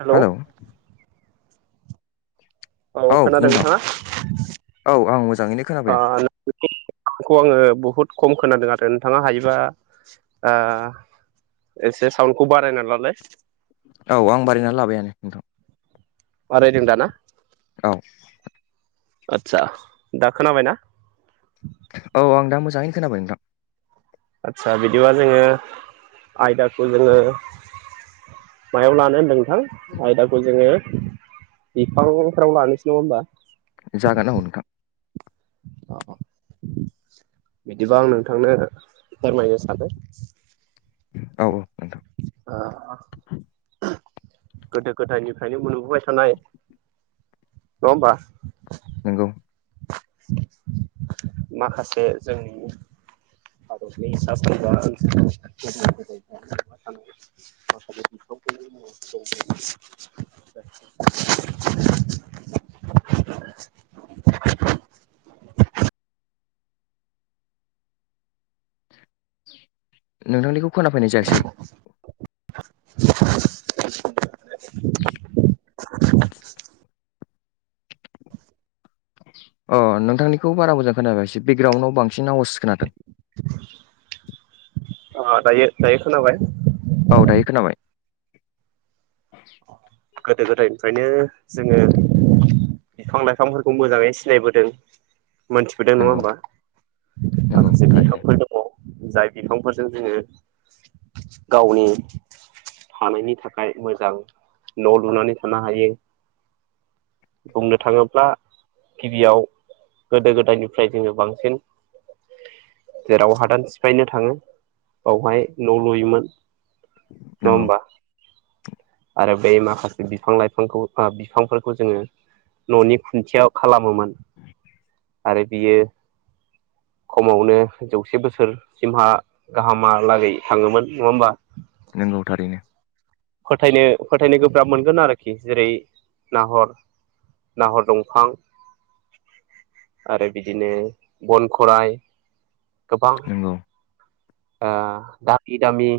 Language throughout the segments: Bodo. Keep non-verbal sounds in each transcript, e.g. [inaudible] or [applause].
हेलौ औ खोनादों नोंथांङा औ आं मोजाङैनो ओ [inaudible] खोनाफैदों आंङो बहुद खम खोनादों आरो नोंथांङा हायोबा आ एसे साउन्डखौ बारायना लालाय। औ आं बारायनानै लाबायानो नोंथां। बारायदों दा ना औ आदचा दा खोनाबायना? औ आं दा मोजांङैनो खोनाबाय नोंथां। आदसा बिदिबा जोंङो आयदाखौ जोंङो मायाव लानो होनदों नोंथां आयदाखौ जोंङो बिफांफोराव लानोसै नङा होमबा जागोन औ नोंथां। अ बिदिबा आं नोंथांनो फोरमायनो सानो औ औ नोंथां ओ गोदो गोदायनिफ्रायनो मोनबोबाय थानाय नङा होमबा नोंगौ माखासे जोंनि भारतनि सा सानजा ओनसोलनि माखासे गोदो गोदाय बुंफबना थानाय [inaudible] नोंथांनिखौ खोनाफैनाय जायासै [unintelligible] अ नोंथांनिखौ बारा मोजां खोनाफैयासै बेकग्राउन्डआव बांसिन आवास खोनादों। अ दायो दायोखोनाबाय? औ दायो खोनाबाय गोदो गोदायनिफ्रायनो जोंङो बिफां लाइफांफोरखौ मोजांङै सिनायबोदों। मोनथिबोदों नङा नंगौ होमबा नंगौ माखासे थारैनो बिफांफोर दङ। जाय बिफांफोरजों जोङो गावनि थानायनि थाखाय मोजां न लुनानै थानो हायो। बुंनो थाङोब्ला गिबियाव गोदो गोदायनिफ्राय जोङो बांसिन जेराव हादान सिफायनो थाङो बावहाय न लुयोमोन। नङा नंगौ होनबा। आरो बे माखासे बिफां लाइफांखौ ओ बिफांफोरखौ जोङो। ननि खुन्थिया खालामोमोन आरो बियो खमावनो जौसे बोसोर सिमहा गाहामहालागै थाङोमोन नङा होमबा? नंगौ थारैनो। फोथायनो फोथायनो गोब्राब मोनगोन आरोखि जेरै नाहर नाहर दंफां आरो बिदिनो बन खराइ। गोबां नंगौ ओ दामि दामि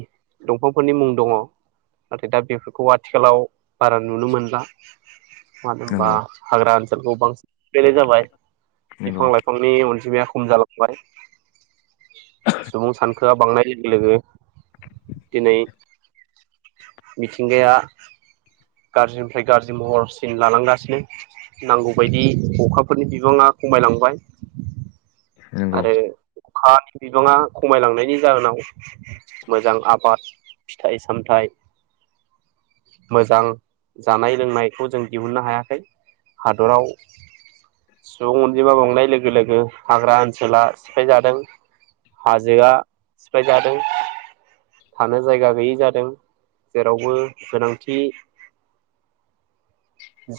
दंफांफोरनि मुं दङ। नाथाय दा बेफोरखौ आथिखालाव बारा नुनो मोनला। मानो होनबा नंगौ हाग्रा खौ बांसिन बेले जाबाय- नंगौ बिफां लाइफांनि उन- जिमाया खम जालांबाय। सुबुं सान- खोआ बांनाय लोगो-लोगो दिनै मिथिंगाया गाज्रिनिफ्राय गाज्रि महरसिन लालांगासिनो नांगौबायायदि अखाफोरनि बिबाङा खमायलांबाय। नंगौ आरो- अख बिबाङा खमायलांनायनि जाहोनाव मोजां आबाद फिथाइ सामथायाइ मोजां जानाय लोंनायखौ जों दिहुननो हायाखै हादराव सुबुं अनजिमा बांनाय लोगो-लोगो हाग्रा ओन- सोला सिफाय जादों हाजोआ सिफाय जादों थानो जायगा गैयै जादों जेरावबो गोनांथि-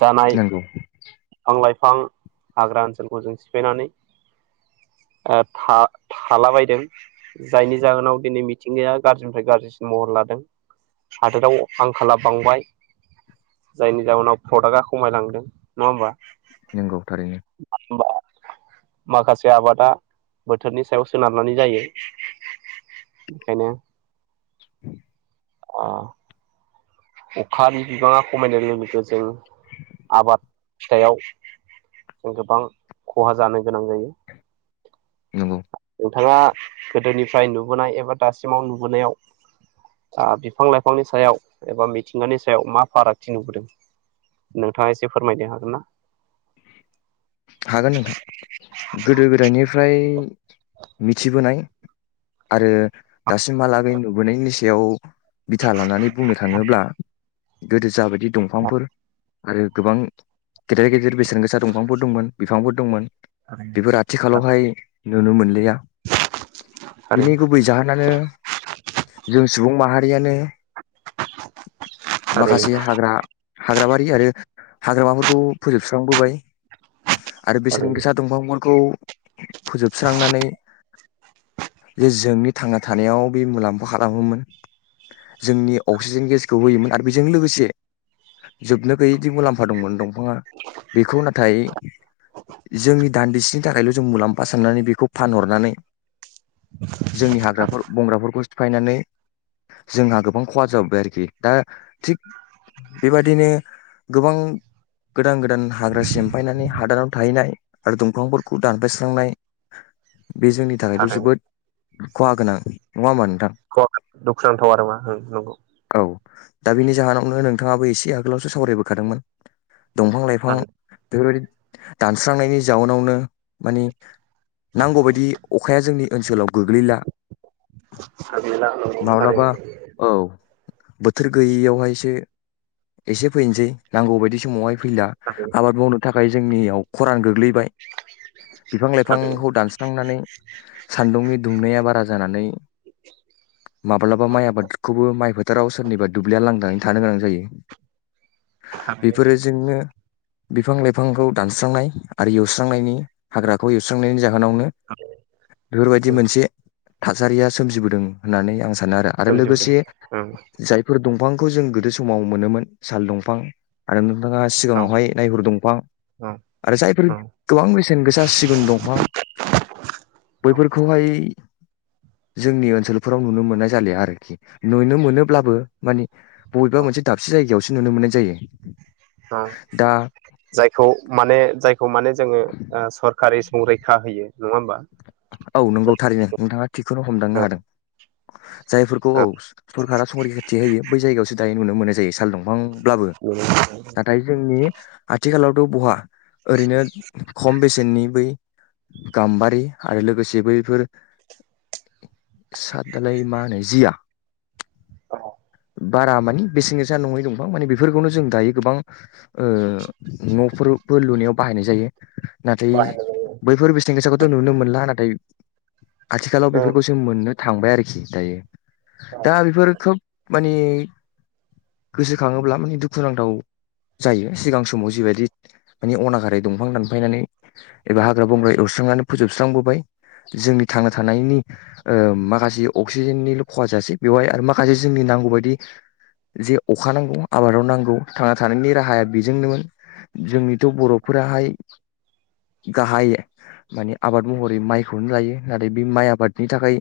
जानाय नंगौ बिफां लाइफ- बिफां हाग्रा ओनसोलखौ जों सिफायनानै ओ था-थालाबायदों जायनि जाहोनाव दिनै मिथिंगाया गाज्रिनिफ्राय गाज्रिसिन महर लादों हादोराव आंखाला बांबाय जायनि जाहोनाव- प्रडाक्टआ खमायलांदों नङा होमबा। नंगौ थारैनो। माखासे आबादा बोथोरनि सायाव सोनारनानै जायो बेखायनो [unintelligible] अ-अखानि बिबाङा खमायनाय लोगो-लोगो जों आबाद फिथाइयाव जों गोबां खहा जानो गोनां जायो। नंगौ। नोंथाङा गोदोनिफ्राय नुबोनाय एबा दासिमाव नुबोनायाव ओ बिफां लाइफांनि सायाव एबा मिथिंगानि सायाव मा फारागथि नुबोदों नोंथाङा एसे फोरमायनो हागोन ना। हागोन नोंथां गोदो गोदायनिफ्राय मिथिबोनाय आरो दासिमहालागै नुबोनायनि सायाव- बिथा लानानै बुंनो थाङोब्ला- गोदो जाबायदि दंफांफोर आरो गोबां गेदेर- गेदेर बेसेन गोसा दंफांफोर दंमोन। बिफांफोर दंमोन। बेफोर आथिखालावहाय नुनो मोनलिया थारैनो बिनि गुबै जाहोनानो जों सुबुं माहा- रियानो। थारैनो माखासे हाग्रा- हाग्राबारि आरो हाग्रामाफोरखौ फोजोबस्रांबोबाय। आरो बेसेन थारैनो गोसा दंफांफोरखौ फोजोबस्रांनानै जे जोंनि थांना थानायाव बे मुलाम्फा खालामोमोन जोंनि अक्सिजेन गेसखौ होयोमोन आरो बेजों लोगोसे जोबनो गैयैदि मुलाम्फा दंमोन दंफाङा बेखौ नाथाय जोंनि दान्दिसेनि थाखायल जों मुलाम्फा साननानै बेखौ फानहरनानै जोंनि हाग्राफोर बंग्राफोरखौ सिफायनानै जोंहा गोबां खहा जाबोबाय आरोखि दा थिग बेबादिनो गोबां गोदान गोदान हाग्रा सिमफायनानै हादानाव थाहैनाय आरो दंफांफोरखौ दानफायस्रांनाय बे जोंनि थाखायथ थारैनो जोबोद खहा गोनां नंङा होमबा नोंथां दुखुनांथाव आरो मा नंगौ औ दा बेनि जाहोनावनो नोंथाङाबो एसे आगोलावसो सावरायबोखादोंमोन दंफां लाइफां बेफोरबायदि दानस्रांनायनि जाउनावनो माने नांगौ बायदि अखाया जोंनि ओनसोलाव गोग्लैला थारैनो माब्लाबा थारैनो औ बोथोर गैयियावहायसो एसे फैनोसै नांगौ बायदि समावहाय फैला आबाद मावनो थाखाय जोंनियाव खरान गोग्लैबाय बिफां थारैनो लाइफांखौ दानस्रांनानै सान्दुंनि दुंनाया बारा जानानै माब्लाबा माइ आबादखौबो माइ फो फोथाराव सोरनिबा दुब्लिया लांदां थानो गोनां जायो। [unintelligible] बिफां थारैनो लाइफां लाइफांखौ दानस्रांनाय आरो एवस्रांनायनि हाग्राखौ एवस्रांनायनि जाहोन दखानावनो बेफोरबायदि उम मोनसे थासारिया सोमजिबोदों होननानै आं सानो आरो आरो सोमजिबोदों लोगोसे औ जायफोर दं दंफांखौ जों गोदो समाव मोनोमोन साल दंफां आरो नोंथाङा औ सिगाङावहाय नायहुर दंफां जायफोर औ गोबां बेसेन गोसा सिगुन दंफां औ बैफोरखौहाय जोंनि ओनसोलफोराव नुनो मोननाय जालिया आरोखि नुनो मोनोब्लाबो माने बबेबा मोनसे दाबसे जायगायावसो नुनो मोननाय जायो। ओ दा जाय खौ माने जाय माने जोङो सरखारि संरैखा होयो। नङा होमबा औ नंगौ थारैनो। ओंथांआ थिखौनो औ हमदांनो हादों। जायफोरखौ औ सरकारा संरिखाथि होयो बै जायगायावसो दायो नुनो मोनो। जायो साल दं दांब्लाबो नाथाय जोंनि आथिखालाव थ बहा ओरैनो खम बेसेननि बै गाम्बारि आरो लोगोसे बैफोर साद दालाय मा होनो? जिया [unintelligible] बारा मानि बेसेन गोसा नङै दंफां माने बेफोरखौनो जों दायो गोबां ओ नफोरबो लुनायाव बाहायनाय जायो। नाथाय बैफोर बेसेन गोसाखौथ नुनो मोनला [unintelligible] आथिखालाव बेफोरखौसो मोननो थांबाय आरोखि दायो दा बेफोर खोब माने गोसोखाङोब्ला दुखुनांथाव जायो सिगां समाव जिबायदि माने अनागारै दंफां दानफायनानै एब हाग्रा बंग्रा एवस्रांनानै सुस्रांबोबाय जोंनि थांना थानायनि ओ माखासे अक्सिजेननिल खहा जासेै बेवहाय आरो माखासे जोंनि नांगौ बायदि जे अखा नांगौ आबादाव नांगौ थांना थानायनि राहाया बेजोंनोमोन जोंनिथ बरफोराहाय गाहाय माने आबाद महरै माइखौनो गायो नाथाय बे माइ आबादनि थाखाय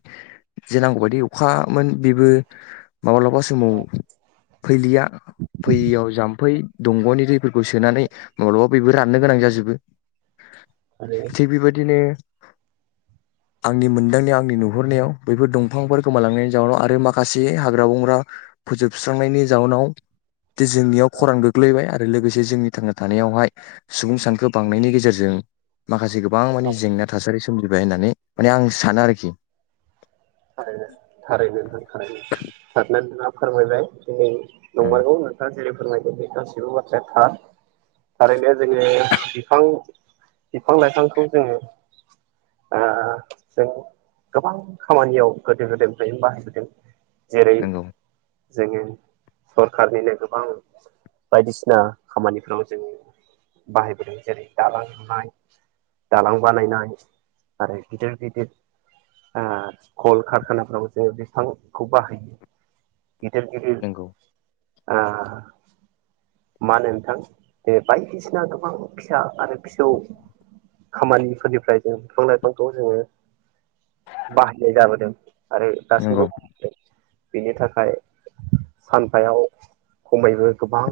जे नांगौ बायदि अखामोन बेबो माब्लाबा समाव फैलिया फैयियाव जाम फै दंगनि दै फोरखौ सोनानै माब्लाबा बैबो राननो गोनां जा थारैनो [unintelligible] थिग बेबायदिनो आंनि मोनदांनायाव आंनि नुहरनायाव बैफोर दंफांफोरखौ गोमालांनायनि जाउनाव आरो माखासे हाग्रा बंग्रा फोजोबस्रांनायनि जाउनाव दि जोंनियाव खरां गोग्लैबाय आरो लोगोसे जोंनि थांना थानायावहाय सुबुं सानखो बांनायनि गेजेरजों माखासे गोबां मानि औ जेंना थासारि सोमजिबाय होननानै माने आं सानो आरोखि थारैनो थारैनो नोंथां [unintelligible] फोरमायबाय दिनै उम नंमारगौ नोंथाङा जेरै फोरमायदों बे गासैबो बाथ्राया थार थारैनो जोङो बिफां बिफां लाइफांखौ जोङो ओ जों गोबां खामानियाव गोदो गोदायनिफ्राय बाहायबोदों जेरै नंगौ जोङो सरखारनिनो गोबां बायदिसिना खामानिफ्राव जों बाहायबोदों जेरै दालां लुनाय दालां बानायनाय आरो गिदिर गिदिर ओ कल कारखानाफ्राबो जोङो बिफांखौ बाहायो गिदिर गिदिर नंगौ ओ मा होनो नोंथां बे बायदिसिना गोबां फिसा आरो फिसौ खामानिफोरनिफ्राय जों बिफां लाइफांखौ जोङो बाहायो नेगा बोदों आरो दासो नंगौ [unintelligible] बेनि थाखाय सानफायाव खमैबो गोबां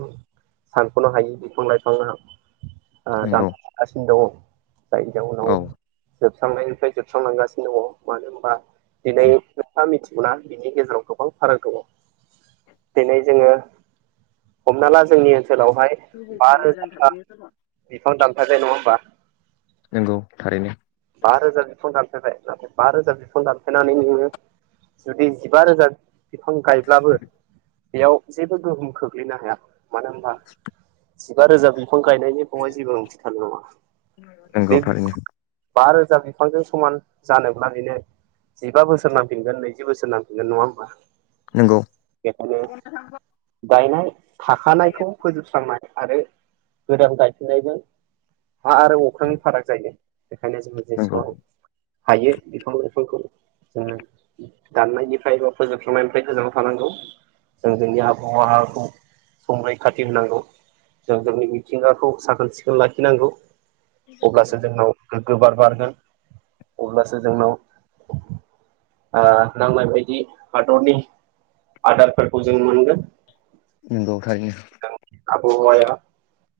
सानखनो हायि बिफां लाइफाङा आ नंगौ दानफाय जागासिनो दङ जाय जाव नाव औ जोबस्रांनायनिफ्राय जोबस्रांलांगासिनो दङ मानो होमबा दिनै एफा मिथि हना बिनि गेजेराव गोबां फाराग दङ दिनै जोङो हमना ला जोंनि ओन ओनसोलावहाय बा रोजाबा बिफां दान माने नङा ओमबा? नोंगौ थारैनो। बा रोजा बिफां दानफायबाय नाथाय बा रोजा बिफां दानफायनानै नोङो जुदि जिबा रोजा बिफां गायब्लाबो बेयाव जेबो गोहोम खोख्लैनो हाया। मानो होमबा जिबा रोजा बिफां गायनायनि बहाय जेबो ओंथि थानाय नङा नंगौ बे बि थारैनो बा रोजा बिफांजों समान जानोब्ला बेनो जिबा बोसोर नांफिनगोन नैजि बोसोर नांफिनगोन नङा होमबा? नंगौ बेखायनो गायनाय थाखानायखौ फोजोबस्रांनाय आरो गोदान गायफिननायजों हा आरो अख्रांनि फाराग जायो। बेखायनो जोङो नंगौ जेसेबां हायो बिफां लाइफांखौ जोङो दाननायनिफ्राय बा फोजोबस्रांनायनिफ्राय गोजानाव थानांगौ जों जोंनि आबहावाखौ संरैखाथि होनांगौ जों जोंनि मिथिंगाखौ साखोन सिखोन लाखिनांगौ। अब्लासो जोंनाव गोबार बारगोन अब्लासो जोंनाव आह नांनाय बायदि हादरनि आदारफोरखौ जों मोनगोन। नोंगौ थारैनो। जों आबहावाया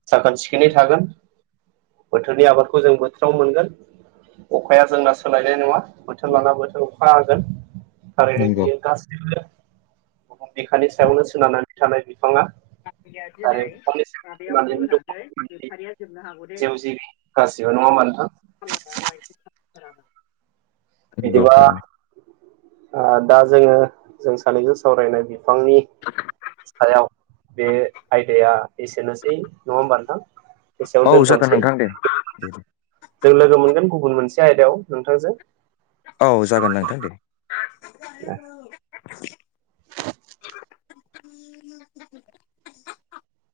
साखोन सिखोनै थागोन बोथोरनि आबादखौ जों बोथोराव मोनगोन अखाया जोंना सोलायनाय नङा। बोथोर लाना बोथोर खा हागोन। आरो नंगौ बियो गासैबो बुहुम बिखानि सायावनो सोनारनानै थानाय बिफाङा [unintelligible] दिनै आरो बिफांनि सायाव माबायाव सोनारनानै दङ बोनानै मानसि जोबथारिया जोबनो हागौ दैे जिउ जिबि गासिबो नङा होमबा नोंथां थाल लायाबा बिदिबा आ दा जो जोङो जों सानैबो सावरायनाय बि बिफांनि सायाव बे आयदाया एसेनोसै नङा होमबा नोंथां? औ एसेयावनो जागोन दोनथ'नोसै नोंथां दे दे दे जों लोगो मोनगोन। गुबुन मोनसे आयदायाव नोंथांजों औ जागोन नोंथां दे। [inaudible] [unintelligible]